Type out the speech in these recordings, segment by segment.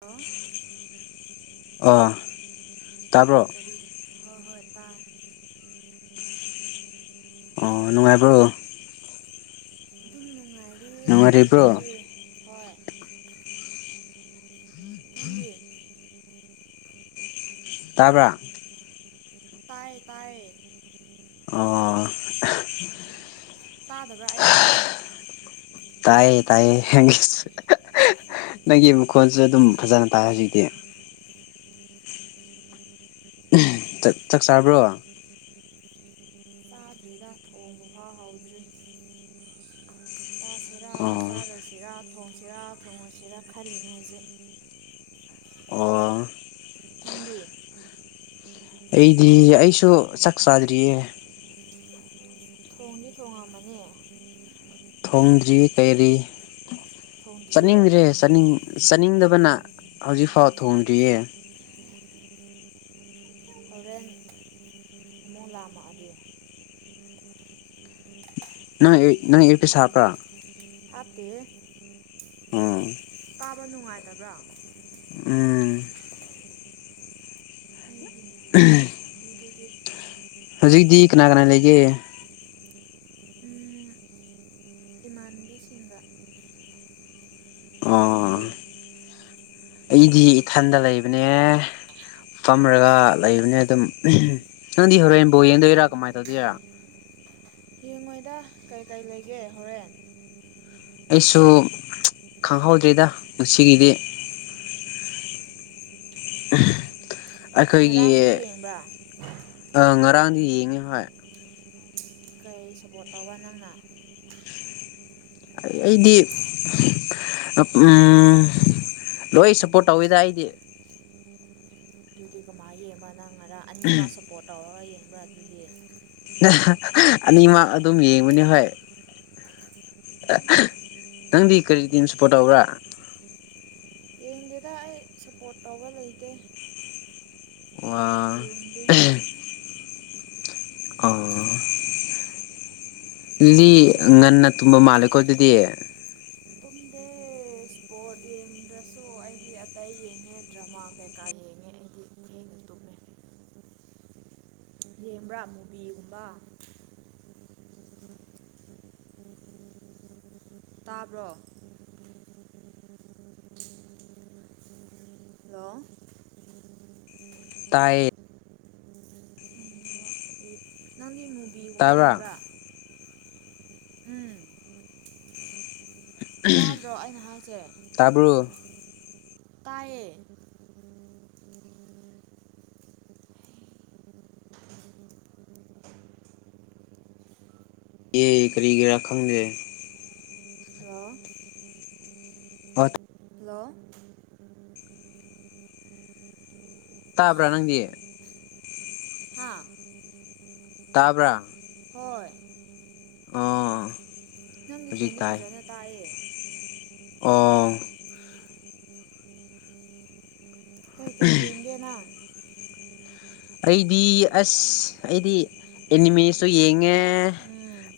ꯑ ꯑ ꯇꯥꯕ꯭ꯔꯣ ꯑꯔꯤ ꯍꯍꯣꯏ ꯇꯥꯏ ꯑꯣ ꯅꯨꯡꯉꯥꯏꯕ꯭ꯔꯣ ꯅꯨꯡꯉꯥꯏꯔꯤꯌꯦ ꯅꯪꯗꯤ ꯅꯨꯡꯉꯥꯏꯔꯤꯕ꯭ꯔꯣ ꯍꯣꯏ ꯅꯪꯗꯤꯦ ꯇꯥꯕ꯭ꯔ ꯇꯥꯏ ꯇꯥꯏꯌꯦ ꯑꯣ ꯇꯥꯗꯕ꯭ꯔꯥ ꯑꯩꯅ ꯍꯥꯏꯁꯦ ꯇꯥꯏꯌꯦ ꯇꯥꯏꯌꯦ ꯅꯪꯒꯤ ꯅꯪꯒꯤ ꯃꯈꯣꯟꯁꯨ ꯑꯗꯨꯝ ꯐꯖꯅ ꯇꯥꯏ ꯍꯧꯖꯤꯛꯇꯤ ꯆꯥꯛ ꯆꯥꯕ꯭ꯔꯣ ꯆꯥꯗ꯭ꯔꯤꯗ ꯊꯣꯡꯕ ꯐꯥꯎ ꯍꯥꯎꯗ꯭ꯔꯤ ꯆꯥꯁꯦꯔ ꯆꯥꯔꯣꯢꯁꯦ ꯁꯤꯔꯥ ꯊꯣꯡꯁꯤꯔꯥ ꯊꯣꯡꯉꯣꯏꯁꯤꯔꯥ ꯈꯜꯂꯤꯅꯦ ꯍꯧꯖꯤꯛ ꯑꯣ ꯅꯪꯗꯤ ꯑꯩꯗꯤ ꯑꯩꯁꯨ ꯆꯥꯛ ꯆꯥꯗ꯭ꯔꯤꯌꯦ [unintelligible] ꯊꯣꯡꯗꯤ ꯊꯣꯡꯉꯝꯃꯅꯤ ꯊꯣꯡꯗ꯭ꯔꯤ ꯀꯩꯔꯤ ꯊꯣꯡꯗ꯭ꯔꯤꯌꯦ ꯆꯠꯅꯤꯡꯗ꯭ꯔꯦ ꯅꯤꯡ ꯆꯥꯅꯤꯡꯗꯕꯅ ꯍꯧꯖꯤꯛꯐꯥꯎ ꯊꯣꯡꯗ꯭ꯔꯤꯌꯦ ꯍꯣꯔꯦꯟ ꯑꯃꯨ ꯂꯥꯝꯃꯛꯑꯗꯤ ꯅꯪ ꯅꯪ ꯏꯌꯔꯄꯤꯁ ꯍꯥꯝꯄ꯭ꯔꯥ ꯍꯥꯞꯇꯦꯍꯦ ꯎꯝ ꯇꯥꯕ ꯅꯨꯡꯉꯥꯏꯇꯕ꯭ꯔꯥ ꯎꯝ ꯑꯩꯒꯤ ꯅꯦꯠꯋꯥꯛꯅ ꯑꯣꯏꯔꯝꯅꯤ ꯑꯗꯨꯗꯤ ꯍꯧꯖꯤꯛꯇꯤ ꯀꯅꯥ ꯀꯅꯥ ꯂꯩꯒꯦ ꯕꯤꯁꯤꯡꯒ ꯑꯣ ꯑꯩꯗꯤ ꯏꯊꯟꯗ ꯂꯩꯕꯅꯦ ꯐꯝꯔꯒ ꯂꯩꯕꯅꯦ ꯑꯗꯨꯝ ꯅꯪꯗꯤ ꯍꯣꯔꯦꯟ ꯕꯣꯜ ꯌꯦꯡꯗꯣꯏꯔ ꯀꯃꯥꯏ ꯇꯧꯗꯣꯏꯔ ꯌꯦꯡꯉꯣꯏꯗ ꯀꯩꯀꯩ ꯂꯩꯒꯦ ꯍꯣꯔꯦꯟ ꯑꯩꯁꯨ ꯈꯪꯍꯧꯗ꯭ꯔꯦꯗ ꯉꯁꯤꯒꯤꯗꯤ ꯑꯩꯈꯣꯏꯒꯤ ꯉꯔꯥꯡꯗꯤ ꯌꯦꯡꯕ꯭ꯔꯥ ꯉꯔꯥꯡꯗꯤ ꯌꯦꯡꯉꯤ ꯍꯣꯏ ꯀꯩ ꯁꯞꯄꯣꯔꯠ ꯇꯧꯕ ꯅꯪꯅ ꯑꯩꯗꯤ [unintelligible] ꯂꯣꯏ ꯁꯞꯄꯣꯔꯠ ꯇꯧꯋꯤꯗ ꯑꯩꯗꯤ ꯑꯗꯨꯗꯤ ꯀꯃꯥꯏ ꯌꯦꯡꯕ ꯅꯪ ꯈꯔ ꯑꯅꯤꯃꯛ ꯁꯞꯄꯣꯔꯠ ꯇꯧꯔꯒ ꯌꯦꯡꯕ꯭ꯔꯥ ꯑꯗꯨꯗꯤ ꯑꯅꯤꯃꯛ ꯑꯗꯨꯝ ꯌꯦꯡꯕꯅꯤ ꯍꯣꯏ ꯅꯪꯗꯤ ꯀꯔꯤ ꯇꯤꯝ ꯁꯄꯣꯔꯠ ꯇꯧꯕ꯭ꯔꯥ ꯌꯦꯡꯗꯦꯗ ꯑꯩ ꯁꯞꯄꯣꯔꯠ ꯇꯧꯕ ꯂꯩꯇꯦ ꯋꯥ ꯌꯦꯡꯗꯦ ꯑꯣ ꯅꯤ ꯀꯔꯤ ꯉꯟꯅ ꯇꯨꯝꯕ ꯃꯥꯜꯂꯦꯀꯣ ꯑꯗꯨꯗꯤ ꯇꯨꯗ‌ꯦ ꯏꯁꯄꯣꯔꯠ ꯌ‌ꯦꯡ ꯇꯨꯝꯗ꯭ꯔꯁꯨ ꯑꯩꯒꯤ ꯑꯇꯩ ꯌꯦꯡꯉꯦ ꯗ꯭ꯔꯃꯥ ꯀꯩꯀꯥ ꯌꯦꯡꯉꯦ ꯑꯩꯗꯤ ꯊ‌ꯦꯡꯅꯥ ꯇꯨꯝ ꯌꯦꯡꯕ꯭ꯔꯥ ꯃꯨꯕꯤꯒꯨꯝꯕ ꯇꯥꯕ꯭ꯔꯣ ꯍꯂ‌ꯣ ꯇꯥꯏꯌꯦ ꯅꯪꯗꯤ ꯃꯨꯕꯤꯒꯨꯝꯕ ꯇꯥꯕ꯭ꯔꯥ ꯌꯦꯡꯕ꯭ꯔꯥ ꯎꯝ ꯇꯥꯗ꯭ꯔꯣ ꯑꯩꯅ ꯍꯥꯏꯖꯦ ꯇꯥꯕ꯭ꯔꯣ ꯇꯥꯢꯌꯦ [inaudible] ꯑꯦ ꯀꯔꯤꯒꯤꯔꯥ ꯈꯪꯗꯦ ꯍꯜꯂꯣ ꯍꯣꯏ ꯍꯜꯂꯣ ꯇꯥꯕ꯭ꯔꯥ ꯅꯪꯒꯤ ꯍꯥꯥ ꯇꯥꯕꯔꯥ ꯍꯣꯏ ꯑꯣ ꯅꯪꯒꯤ ꯍꯧꯖꯤꯛ ꯈꯣꯟꯗꯤ ꯇꯥꯏ ꯐꯖꯅ ꯇꯥꯏꯌ‌ꯦ ꯑꯣ ꯀꯩ ꯀꯧ ꯌꯦꯡꯒꯦ ꯅꯪ ꯑꯩꯗꯤ ꯑꯁ ꯑꯩꯗꯤ ꯑꯦꯅꯤꯃꯦꯁꯨ ꯌꯦꯡꯉꯦ ꯎꯝ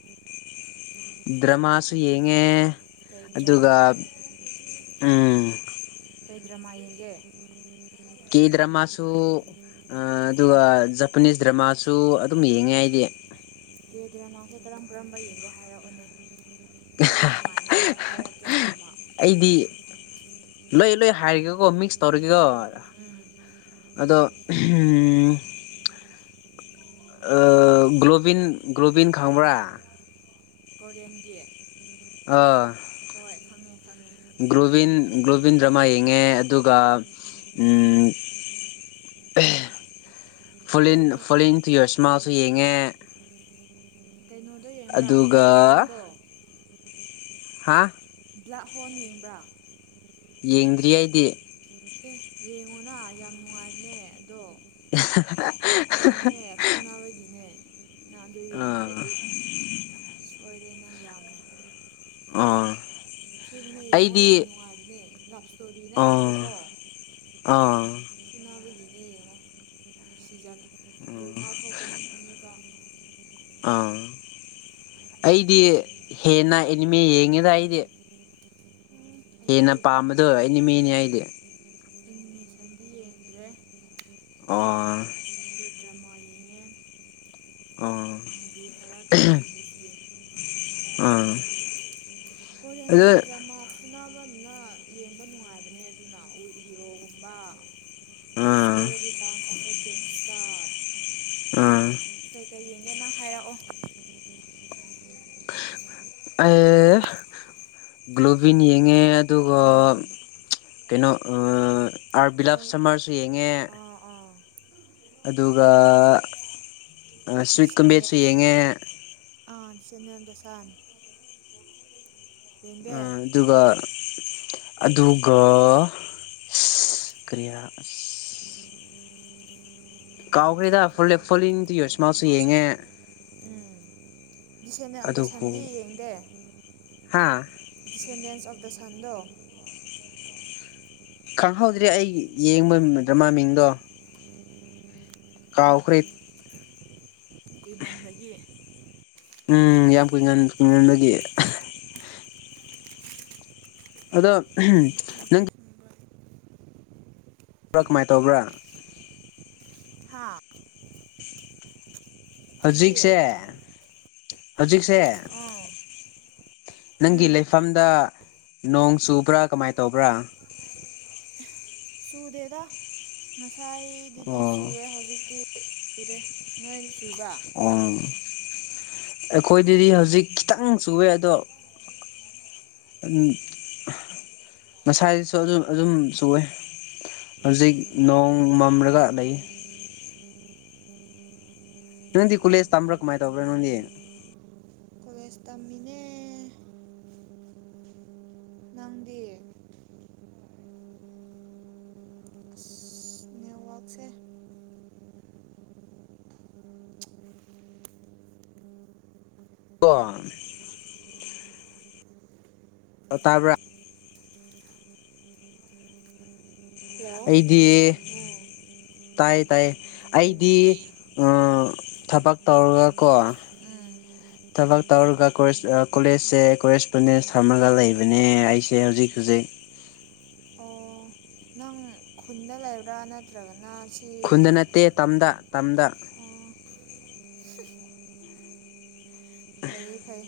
ꯗ꯭ꯔꯃꯥꯁꯨ ꯌꯦꯡꯉꯦ ꯀꯩ ꯗ꯭ꯔꯃꯥ ꯑꯗꯨꯒ ꯎꯝ ꯀꯩꯗ꯭ꯔꯃꯥ ꯌꯦꯡꯒꯦ ꯀꯦ ꯗ꯭ꯔꯃꯥꯁꯨ ꯑꯗꯨꯒ ꯖꯄꯅꯤꯁ ꯗ꯭ꯔꯃꯥꯁꯨ ꯑꯗꯨꯝ ꯌꯦꯡꯉꯦ ꯑꯩꯗꯤ ꯀꯦ ꯗ꯭ꯔꯃꯥꯁꯦ ꯀꯔꯝ ꯀꯔꯝꯕ ꯌꯦꯡꯒꯦ ꯍꯥꯏꯔꯛꯎꯅꯦ ꯑꯩ ꯅꯨꯡꯉꯥꯏ ꯅꯨꯡꯉꯥꯏꯕ ꯍꯥꯏꯔꯛꯀꯦ ꯗ꯭ꯔꯃꯥ ꯑꯩꯗꯤ ꯂꯣꯏ ꯂꯣꯏ ꯍꯥꯏꯔꯒꯦꯀꯣ ꯃꯤꯛꯁ ꯇꯧꯔꯒꯦꯀꯣ ꯎꯝ ꯑꯗꯣ [unintelligible] ꯑꯥ ꯒ꯭ꯂꯑꯣꯕꯤꯟ ꯒ꯭ꯂꯣꯕꯤꯟ ꯈꯪꯕ꯭ꯔꯥ ꯀꯣꯔꯤꯌꯟꯒꯤ ꯑꯥ ꯍꯣꯏ ꯈꯪꯉꯦ ꯈꯪꯉꯦ ꯈꯪꯗ꯭ꯔꯗꯤ ꯑꯃ ꯌꯦꯡꯉꯦ ꯑꯗꯨꯒ ꯎꯝ [unintelligible] ꯐꯨꯂꯤꯟ ꯀꯩꯅꯣ ꯐꯨꯂꯤꯡꯇꯨꯌꯣꯁꯃꯥꯁꯨ ꯌꯦꯡꯉꯦ ꯀꯩꯅꯣꯗꯣ ꯌꯦꯡꯕ꯭ꯔꯥ ꯑꯗꯨꯒ ꯕ꯭ꯂꯠ ꯍꯣꯟꯗꯣ ꯍꯥꯥ ꯕ꯭ꯂꯥꯛ ꯍꯣꯟ ꯌꯦꯡꯕ꯭ꯔꯥ ꯌꯦꯡꯗ꯭ꯔꯤ ꯑꯩꯗꯤ ꯑꯦ ꯌꯦꯡꯉꯣꯅꯥ ꯌꯥꯝ ꯅꯨꯡꯉꯥꯏꯕꯅꯦ ꯑꯗꯣ ꯀꯩꯅꯣꯅꯦ ꯐꯨꯅꯥꯕꯒꯤꯅꯦ ꯅꯪ ꯑꯗꯨ ꯑꯥ ꯌꯦꯡꯗ꯭ꯔꯗꯤ ꯁꯣꯏꯔꯦ ꯅꯪ ꯌꯥꯝ ꯑꯣ [unintelligible] ꯌꯦꯡꯉꯣ ꯌꯥꯝ ꯅꯨꯡꯉꯥꯏꯕꯅꯦ ꯂꯞꯏꯁꯇꯣꯔꯤ ꯑꯥ ꯅꯠꯇꯦꯕꯀꯣ ꯑꯥ ꯅꯥꯕꯒꯤꯅ‌ꯦ ꯌꯦꯡꯉꯣ ꯁꯤꯖꯟ ꯇꯨ ꯐꯥꯎ ꯊꯣꯛꯄꯅꯦ ꯑꯅꯤ ꯐꯥꯎ ꯑꯥ ꯑꯩꯗꯤ ꯍꯦꯟꯅ ꯑꯦꯅꯤꯃꯦ ꯌꯦꯡꯉꯤꯗ ꯑꯩꯗꯤ ꯍꯦꯟꯅ ꯑꯩꯗꯤ ꯄꯥꯝꯕꯗꯣ ꯑꯩꯅꯤꯃꯤꯅꯤ ꯑꯩꯗꯤ ꯑꯦꯅꯤꯃꯦꯁꯟꯗꯤ ꯌꯦꯡꯗ꯭ꯔꯦ [unintelligible] ꯀꯦ ꯗ꯭ꯔꯃꯥ ꯌꯦꯡꯉꯦ ꯑ [inaudible] ꯏꯁꯀꯤꯝ ꯑꯥ ꯑꯗꯨ ꯀ‌ꯦ ꯗ꯭ꯔꯃꯥ ꯐꯨꯅꯕꯅ ꯌꯦꯡꯕ ꯅꯨꯡꯉꯥꯏꯕꯅꯦ ꯑꯗꯨꯅ ꯎꯏꯔꯣꯒꯨꯝꯕ ꯑꯥ high school return of a gangster ꯑꯥ ꯀꯩꯀꯩ ꯌꯦꯡꯒꯦ ꯅꯪ ꯍꯥꯏꯔꯛꯑꯣ ꯑꯦ ꯒ꯭ꯂꯣꯕꯤꯟ ꯌꯦꯡꯉꯦ ꯑꯗꯨꯒ ꯎꯝ ꯀꯩꯅꯣ ꯑꯥ ꯑꯔꯕꯤꯂꯥꯞꯁ ꯐꯨꯜ ꯁꯃꯔꯁꯨ ꯌꯦꯡꯉꯦ ꯑꯥ ꯑꯥ ꯑꯗꯨꯒ ꯑꯥ ꯁꯨꯋꯤꯠ ꯗꯤꯁꯦꯟꯗ ꯀꯨꯝꯕꯦꯠꯁꯨ ꯌꯦꯡꯉꯦ ꯑꯥ ꯆꯟꯅꯞ [unintelligible] ꯁꯟ ꯌꯦꯡꯗꯦ ꯑꯩ ꯑꯗꯨꯒ ꯑꯗꯨꯒ ꯀꯔꯤꯔ ꯀꯥꯎꯈ꯭ꯔꯦꯗ ꯐꯣꯂꯦ [unintelligible] ꯎꯝ ꯗꯤꯁꯦꯟꯅ [unintelligible] ꯌꯦꯡꯗꯦ ꯍꯥꯥ ꯗꯤꯁꯦꯟꯗꯦꯟꯁ ꯑꯣꯐ ꯗ ꯁꯟꯗꯣ ꯈꯪꯍꯧꯗ꯭ꯔꯦ ꯑꯩ ꯌꯦꯡꯕ ꯗ꯭ꯔꯃꯥ ꯃꯤꯡꯗꯣ ꯀꯥꯎꯈ꯭ꯔꯦ ꯀꯨꯏꯃꯟꯕꯒꯤ ꯎꯝ ꯌꯥꯝ ꯀꯨꯏꯃꯟꯕꯒꯤ ꯑꯗꯣ ꯑꯍꯝ ꯀꯃꯥꯏ ꯇꯧꯕ꯭ꯔꯥ ꯍꯥꯥ ꯀꯔꯤ ꯍꯧꯖꯤꯛꯁꯦ ꯍꯧꯖꯤꯛꯁꯦ ꯑꯥ ꯅꯪꯒꯤ ꯎꯝ ꯂꯩꯐꯝꯗ ꯅꯣꯡ ꯆꯨꯕ꯭ꯔꯥ ꯀꯃꯥꯏ ꯇꯧꯕ꯭ꯔꯥ ꯆꯨꯗꯦꯗ ꯉꯁꯥꯏꯗꯨꯗꯤ ꯑꯣ ꯆꯨꯑꯦ ꯍꯧꯖꯤꯛꯇꯤ ꯆꯨꯗꯦ ꯅꯣꯏꯗ ꯆꯨꯕ꯭ꯔ ꯎꯝ ꯑꯩꯈꯣꯏꯗꯗꯤ ꯍꯧꯖꯤꯛ ꯈꯤꯇꯪ ꯆꯨꯋꯦ ꯑꯗꯣ ꯎꯝ ꯉꯁꯥꯏꯗꯩꯁꯨ ꯑꯗꯨꯝ ꯑꯗꯨꯝ ꯁꯋꯦ ꯍꯧꯖꯤꯛ ꯅꯣꯡ ꯃꯝꯂꯒ ꯂꯩ ꯅꯣꯏꯗꯤ ꯀꯣꯂꯦꯁ ꯇꯝꯕ꯭ꯔ ꯀꯃꯥꯏ ꯇꯧꯕ꯭ꯔꯦ ꯅꯣꯏꯗꯤ ꯀꯣꯂꯦꯁ ꯇꯝꯃꯤꯅꯦ ꯅꯪꯗꯤ [unintelligible] ꯅꯦꯠꯋꯛꯁꯦ [inaudible] ꯀꯣ ꯑꯣ ꯇꯥꯕ꯭ꯔ ꯍꯜꯂꯣ ꯎꯝ ꯇꯥꯏꯌꯦ ꯇꯥꯏꯌꯦ ꯎꯝ ꯑꯩꯗꯤ ꯑ ꯊꯕꯛ ꯇꯧꯔꯒꯀꯣ [inaudible] ꯊꯕꯛ ꯇꯧꯔꯒꯦ ꯀꯣꯂꯦꯖꯁꯦ ꯀꯣꯔꯦꯁꯄꯣꯟꯗꯦꯟꯁ ꯊꯝꯃꯒ ꯂꯩꯕꯅꯦ ꯑꯩꯁꯦ ꯍꯧꯖꯤꯛ ꯍꯧꯖꯤꯛ ꯑꯣ ꯅꯪ ꯈꯨꯟꯅ ꯂꯩꯕ꯭ꯔꯥꯅ ꯇ꯭ꯔꯒꯅꯥ ꯈꯨꯟꯗ ꯅꯠꯇꯦ ꯇꯝꯗ ꯇꯝꯗ ꯁ ꯐꯩ ꯐꯩ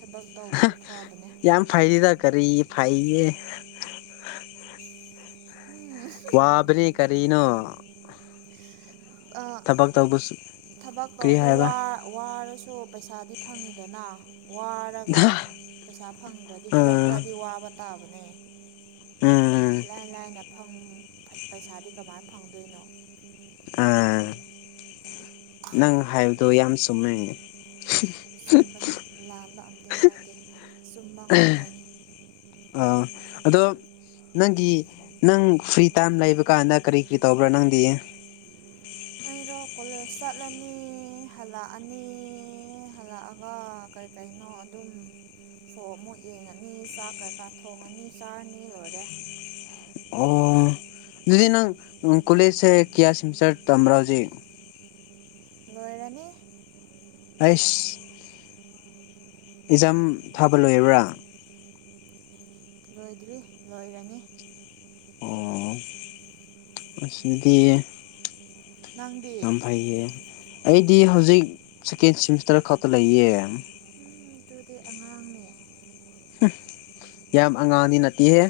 ꯊꯕꯛ ꯇꯧꯕꯗꯤ ꯐꯕꯅꯦ ꯌꯥꯝ ꯐꯩꯗꯤꯗ ꯀꯔꯤ ꯐꯩꯌꯦ ꯋꯥꯕꯅꯤ ꯀꯔꯤꯅꯣ ꯊꯕꯛ ꯇꯧꯕꯁꯨ ꯊꯕꯛ ꯀꯔꯤ ꯇꯧꯕꯒꯤ ꯍꯥꯏꯕ ꯋꯥꯔꯁꯨ ꯄꯩꯁꯥꯗꯤ ꯐꯪꯉꯤꯗꯅ ꯋꯥꯔꯒ ꯄꯩꯁꯥ ꯐꯪꯗ꯭ꯔꯗꯤ ꯈꯔ ꯎꯝ ꯈꯔꯗꯤ ꯋꯥꯕ ꯇꯥꯕꯅꯦ ꯎꯝ ꯎꯝ ꯏꯂꯥꯏ ꯂꯥꯏꯅ ꯐꯝ ꯄꯩꯁꯥꯗꯤ ꯀꯃꯥꯏꯅ ꯐꯪꯗꯣꯏꯅꯣ ꯑꯥ ꯅꯪ ꯍꯥꯏꯕꯗꯨꯣ ꯌꯥꯝ ꯆꯨꯝꯃꯦ ꯆꯨꯝꯕꯅꯦ ꯂꯥꯟꯕ ꯑꯝꯇ ꯑꯌꯥꯎꯗꯦ ꯆꯨꯝꯕ ꯉꯥꯛꯇꯅꯦ ꯑ ꯑꯗꯣ ꯅꯪꯒꯤ ꯅꯪ ꯐ꯭ꯔꯤ ꯇꯥꯏꯝ ꯂꯩꯕ ꯀꯥꯟꯗ ꯀꯔꯤ ꯀꯔꯤ ꯇꯧꯕ꯭ꯔꯥ ꯅꯪꯗꯤ ꯑꯩꯔꯣ ꯀꯣꯂꯦꯖ ꯆꯠꯂꯅꯤ ꯍꯜꯂꯛꯑꯅꯤ ꯍꯜꯂꯛꯑꯒ ꯀꯩ ꯀꯩꯅꯣ ꯑꯗꯨꯝ ꯁꯣ ꯑꯃꯨꯛ ꯌꯦꯡꯉꯅꯤ ꯆꯥꯛ ꯀꯩꯀꯥ ꯊꯣꯡꯉꯅꯤ ꯆꯥꯔꯅꯤ ꯂꯣꯏꯔꯦ ꯑꯣ ꯑꯗꯨꯗꯤ ꯅꯪ ꯀꯣꯂꯦꯖꯁꯦ ꯀꯌꯥ ꯁꯤꯃꯤꯁꯇꯔ ꯇꯝꯕ꯭ꯔꯥ ꯍꯧꯖꯤꯛ ꯂꯣꯏꯔꯅꯤ ꯑꯩꯁ ꯑꯦꯛꯖꯥꯝ ꯊꯥꯕ ꯂꯣꯏꯔꯕ꯭ꯔꯥ ꯂꯣꯏꯗ꯭ꯔꯤ ꯂꯣꯏꯔꯅꯤ ꯑꯁꯗꯤ ꯅꯪꯗꯤ ꯉꯝꯐꯥꯏꯌꯦ ꯑꯩꯗꯤ ꯍꯧꯖꯤꯛ ꯁꯦꯀꯦꯟ ꯁꯤꯃꯤꯁꯇꯔ ꯈꯛꯇ ꯂꯩꯌꯦ ꯎꯝ ꯑꯗꯨꯗꯤ ꯑꯉꯥꯡꯅꯦ ꯌꯥꯝ ꯑꯉꯥꯡꯗꯤ ꯅꯠꯇꯦꯍꯦ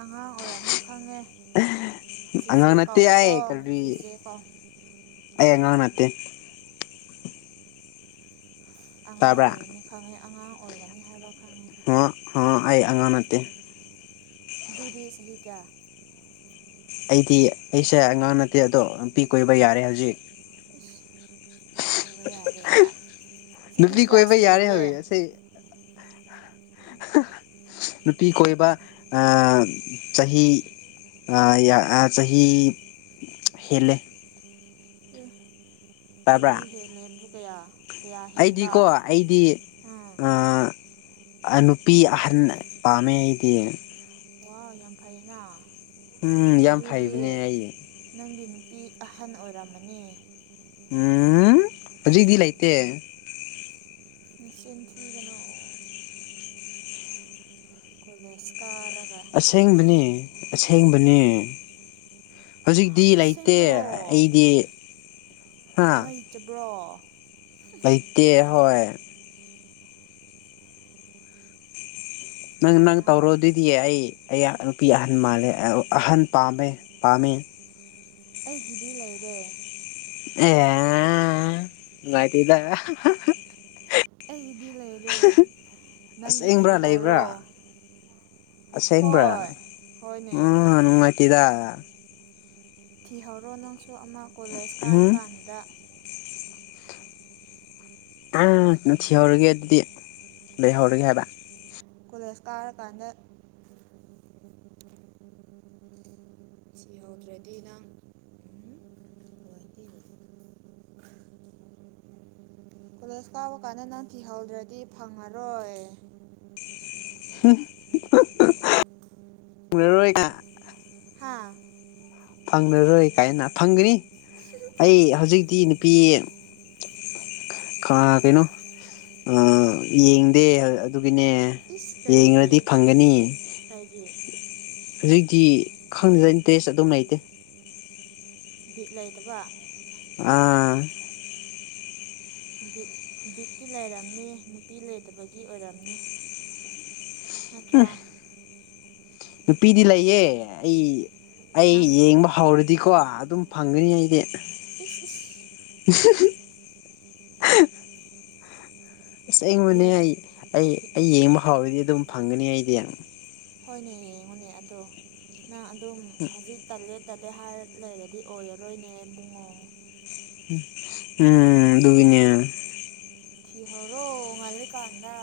ꯑꯉꯥꯡ ꯑꯣꯏꯔꯝꯅꯤ ꯈꯪꯉꯦ ꯁꯤꯁꯦ ꯑꯉꯥꯡ ꯅꯠꯇꯦ ꯀꯧꯎꯀꯣ ꯑꯩ ꯀꯔꯤ ꯁꯤꯁꯦ ꯀꯧ ꯑꯩ ꯑꯉꯥꯡ ꯅꯠꯇꯦ ꯑꯉꯥꯡ ꯇꯥꯕ꯭ꯔꯥ ꯑꯣꯏꯒꯅꯤ ꯈꯪꯉꯤ ꯑꯉꯥꯡ ꯑꯣꯏꯒꯅꯤ ꯍꯥꯏꯕ ꯈꯪꯉꯤ ꯍ ꯍ ꯑꯩ ꯑꯉꯥꯡ ꯅꯠꯇꯦ ꯑꯗꯨꯗꯨꯗꯤ ꯆꯍꯤ ꯀꯌꯥ ꯑꯩꯗꯤ ꯑꯩꯁꯦ ꯑꯉꯥꯡ ꯅꯠꯇꯦ ꯑꯗꯣ ꯅꯨꯄꯤ ꯀꯣꯏꯕ ꯌꯥꯔꯦ ꯍꯧꯖꯤꯛ ꯇꯕ ꯌꯥꯔꯦꯒ ꯆꯍꯤ ꯅꯨꯄꯤ ꯀꯌꯥ ꯀꯣꯏꯕ ꯌꯥꯔꯦ ꯍꯧꯖꯤꯛ ꯁꯨꯔꯒꯦ ꯑꯁꯤ ꯅꯨꯄꯤ ꯀꯣꯏꯕ ꯆꯍꯤ ꯑ ꯌꯥ ꯆꯍꯤꯍꯤ ꯍꯦꯂꯦ ꯑꯦ ꯇꯥꯕ [unintelligible] ꯍꯦꯟꯕ ꯑꯩꯗꯤꯀꯣ ꯑꯩꯗꯤ ꯎꯝ ꯅꯨꯄꯤ ꯑꯍꯟ ꯄꯥꯝꯃꯦ ꯑꯩꯗꯤ ꯋꯥ ꯌꯥꯝ ꯐꯩꯌꯦꯅ ꯎꯝ ꯌꯥꯝ ꯑꯗꯨꯗꯤ ꯐꯩꯕꯅꯦ ꯑꯩ ꯅꯪꯒꯤ ꯅꯨꯄꯤ ꯑꯍꯟ ꯑꯣꯏꯔꯝꯃꯅꯤ ꯎꯝ ꯍꯧꯖꯤꯛꯗꯤ ꯂꯩꯇꯦ ꯆꯤꯟ ꯊꯤꯒꯅꯣ ꯀꯣꯂꯦꯁ ꯀꯥꯔꯒ ꯑꯁꯦꯡꯕꯅꯤ ꯑꯁꯦꯡꯕꯅꯤ ꯍꯧꯖꯤꯛꯇꯤ ꯂꯩꯇꯦ ꯑꯁꯦꯡꯕ꯭ꯔꯣ ꯑꯩꯗꯤ ꯍꯥ ꯂꯩꯇꯕ꯭ꯔꯣ ꯂꯩꯇꯦ ꯍꯣꯏ ꯅꯪ ꯅꯪ ꯇꯧꯔꯣ ꯑꯗꯨꯗꯤ ꯑꯩ ꯑꯩ ꯅꯨꯄꯤ ꯑꯍꯟ ꯃꯥꯜꯂꯦ ꯑꯍꯟ ꯄꯥꯝꯃꯦ ꯄꯥꯝꯃꯦ ꯑꯩꯒꯤꯗꯤ ꯂꯩꯔꯦ ꯑꯦ ꯅꯨꯡꯉꯥꯏꯇꯦꯗꯥ ꯑꯩꯒꯤꯗꯤ ꯂꯩꯔꯦ ꯅꯪꯒꯤ ꯑꯁꯦꯡꯕ꯭ꯔꯥ [unintelligible] ꯍꯥꯏꯔꯣ ꯂꯩꯕ꯭ꯔꯥ ꯍꯣꯏ ꯍꯣꯏꯅꯦ ꯅꯨꯡꯉꯥꯏꯇꯦꯗꯥ ꯊꯤꯍꯧꯔꯣ ꯅꯪꯁꯨ ꯑꯃ ꯀꯣꯂꯦꯖ ꯀꯥꯔꯥ ꯎꯝ ꯀꯥꯟꯗꯨꯗ ꯇꯜ ꯊꯤꯍꯧꯔꯒꯦ ꯑꯗꯨꯗꯤ ꯂꯩꯍꯧꯔꯒꯦ ꯍꯥꯏꯕ ꯀꯣꯂꯦꯖ ꯀꯥꯔꯀꯥꯟꯗ ꯁꯤꯍꯧꯗ꯭ꯔꯗꯤ ꯅꯪ ꯂꯣꯏꯗꯤ ꯀꯣꯂꯦꯖ ꯀꯥꯎꯕ ꯀꯥꯟꯗ ꯅꯪ ꯊꯤꯍꯧꯗ꯭ꯔꯗꯤ ꯐꯪꯉꯔꯣꯏ ꯍ ꯎꯅꯔꯣꯏꯒ ꯍꯥꯥ ꯐꯪꯂꯉꯔꯣꯏ ꯀꯥꯏꯅ ꯐꯪꯒꯅꯤ ꯑꯩ ꯍꯧꯖꯤꯛꯇꯤ ꯅꯨꯄꯤ [inaudible] ꯀꯩꯅꯣ ꯌꯦꯡꯗꯦ ꯑꯗꯨꯒꯤꯅꯦ ꯌꯦꯡꯉꯗꯤ ꯐꯪꯒꯅꯤ ꯍꯥꯏꯗꯤ ꯍꯧꯖꯤꯛꯇꯤ ꯈꯪꯗꯦ ꯏꯟꯇꯔꯔꯦꯁ ꯑꯗꯨꯝ ꯂꯩꯇꯦ ꯕꯤꯠ ꯂꯩꯗꯕ ꯑꯥ ꯕꯤꯠ ꯕꯤꯠꯇꯤ ꯂꯩꯔꯝꯅꯤ ꯅꯨꯄꯤ ꯂꯩꯇꯕꯒꯤ ꯑꯣꯏꯔꯝꯅꯤ ꯅꯠꯇ꯭ꯔꯥ ꯅꯨꯄꯤꯗꯤ ꯂꯩꯌꯦ ꯑꯩ ꯑꯩ ꯅꯪ ꯌꯦꯡꯕ [unintelligible] ꯗꯤꯀꯣ ꯑꯗꯨꯝ ꯐꯪꯒꯅꯤ ꯑꯩꯗꯤ ꯏꯁ ꯏꯁ [unintelligible] ꯑꯁ [unintelligible] ꯌꯦꯡ ꯑꯩ ꯑꯩ ꯑꯩ ꯌꯦꯡꯕ ꯍꯥꯎꯔꯗꯤ ꯑꯗꯨꯝ ꯐꯪꯒꯅꯤ ꯑꯩꯗꯤ ꯍꯣꯏꯅꯦ ꯍꯌꯦꯡꯉꯣꯅꯦ ꯑꯗꯣ ꯅꯪ ꯑꯗꯨꯝ ꯍꯧꯖꯤꯛ ꯇꯜꯂꯦ [unintelligible] ꯍꯥꯏꯔ ꯂꯩꯔꯗꯤ ꯑꯣꯏꯔꯥꯔꯣꯏꯅꯦ ꯏꯕꯨꯡꯉꯣ ꯎꯝ ꯗꯨꯒꯤꯅꯦ ꯊꯤꯍꯩꯔꯣ ꯍꯩꯖꯤꯛꯀꯥꯟꯗꯥ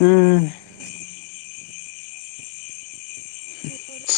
ꯎꯝ [unintelligible]